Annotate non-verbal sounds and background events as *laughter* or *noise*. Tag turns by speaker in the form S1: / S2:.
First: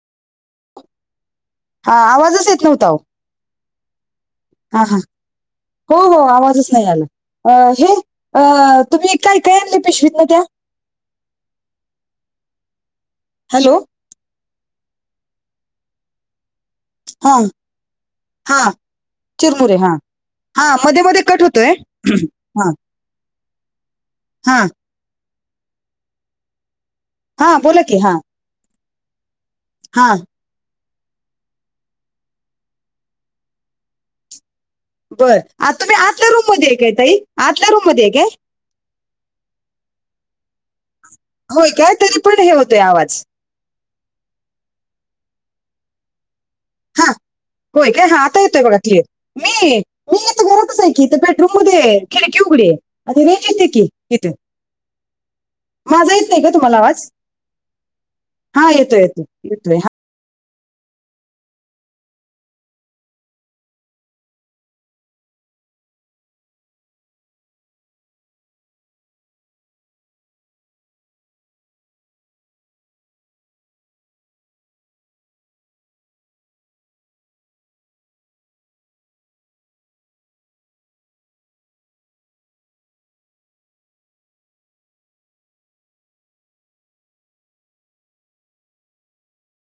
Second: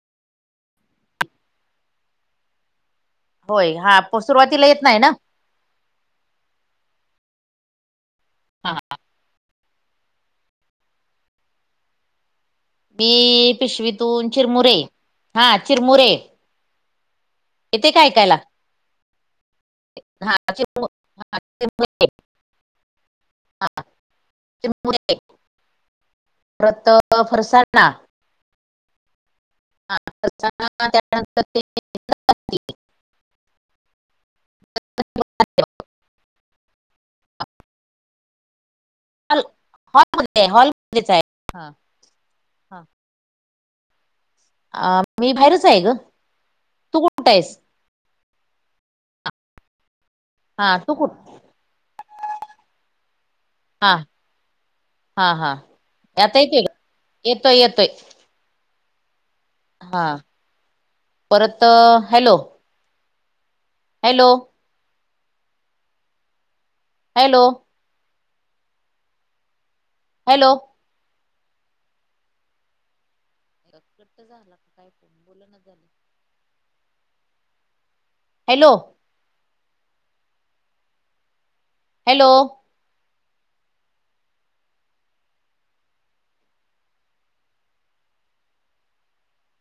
S1: हा आवाजच येत नव्हता ओ.
S2: होय हा प सुरुवातीला येत नाही ना.
S1: हो, हो, आवाजच नाही आला, हे तुम्ही काय, काय आणल पिशवीतन त्या?
S2: मी
S1: हॅलो
S2: पिशवीतून चिरमुरे हा चिरमुरे.
S1: हां!
S2: येतय का ऐकायल?
S1: हा चिरमुरे, हा हा मध्ये, मध्ये कट होतोय हां.
S2: हा चिरमुरं परत
S1: हा बोला
S2: फरसाना.
S1: की हा हा
S2: *unintelligible*
S1: बरं आ तुम्ही आतल्या रूम मध्येय, काय तई आतल्या रूम मध्ये काय?
S2: हॉल, हॉलमध्ये, हॉलमध्येच आहे. हा
S1: होय काय तरी पण हे होतोय आवाज.
S2: अ मी बाहेरच आहे ग, तू
S1: हा
S2: कुठं आहेस?
S1: होय काय, हा आता येतोय बघा क्लीअर मी, मी इथं
S2: हा
S1: घरातच आहे
S2: तू
S1: की
S2: कुठ
S1: इथं बेड रुम मदे आहे खिडकि उघडी आहे आ ती रेंज येती
S2: हां, हा, हां
S1: माझा येत
S2: आता
S1: नाही का तुम्हाला आवाज
S2: येतोय का येतोय.
S1: हा येतोय, येतो येतोय हा!
S2: हां परतअ हॅलो. हॅलो! हॅलो! हॅलो! अ कट्ट झाला काय फोन, बोल ना झाली. हॅलो! हॅलो!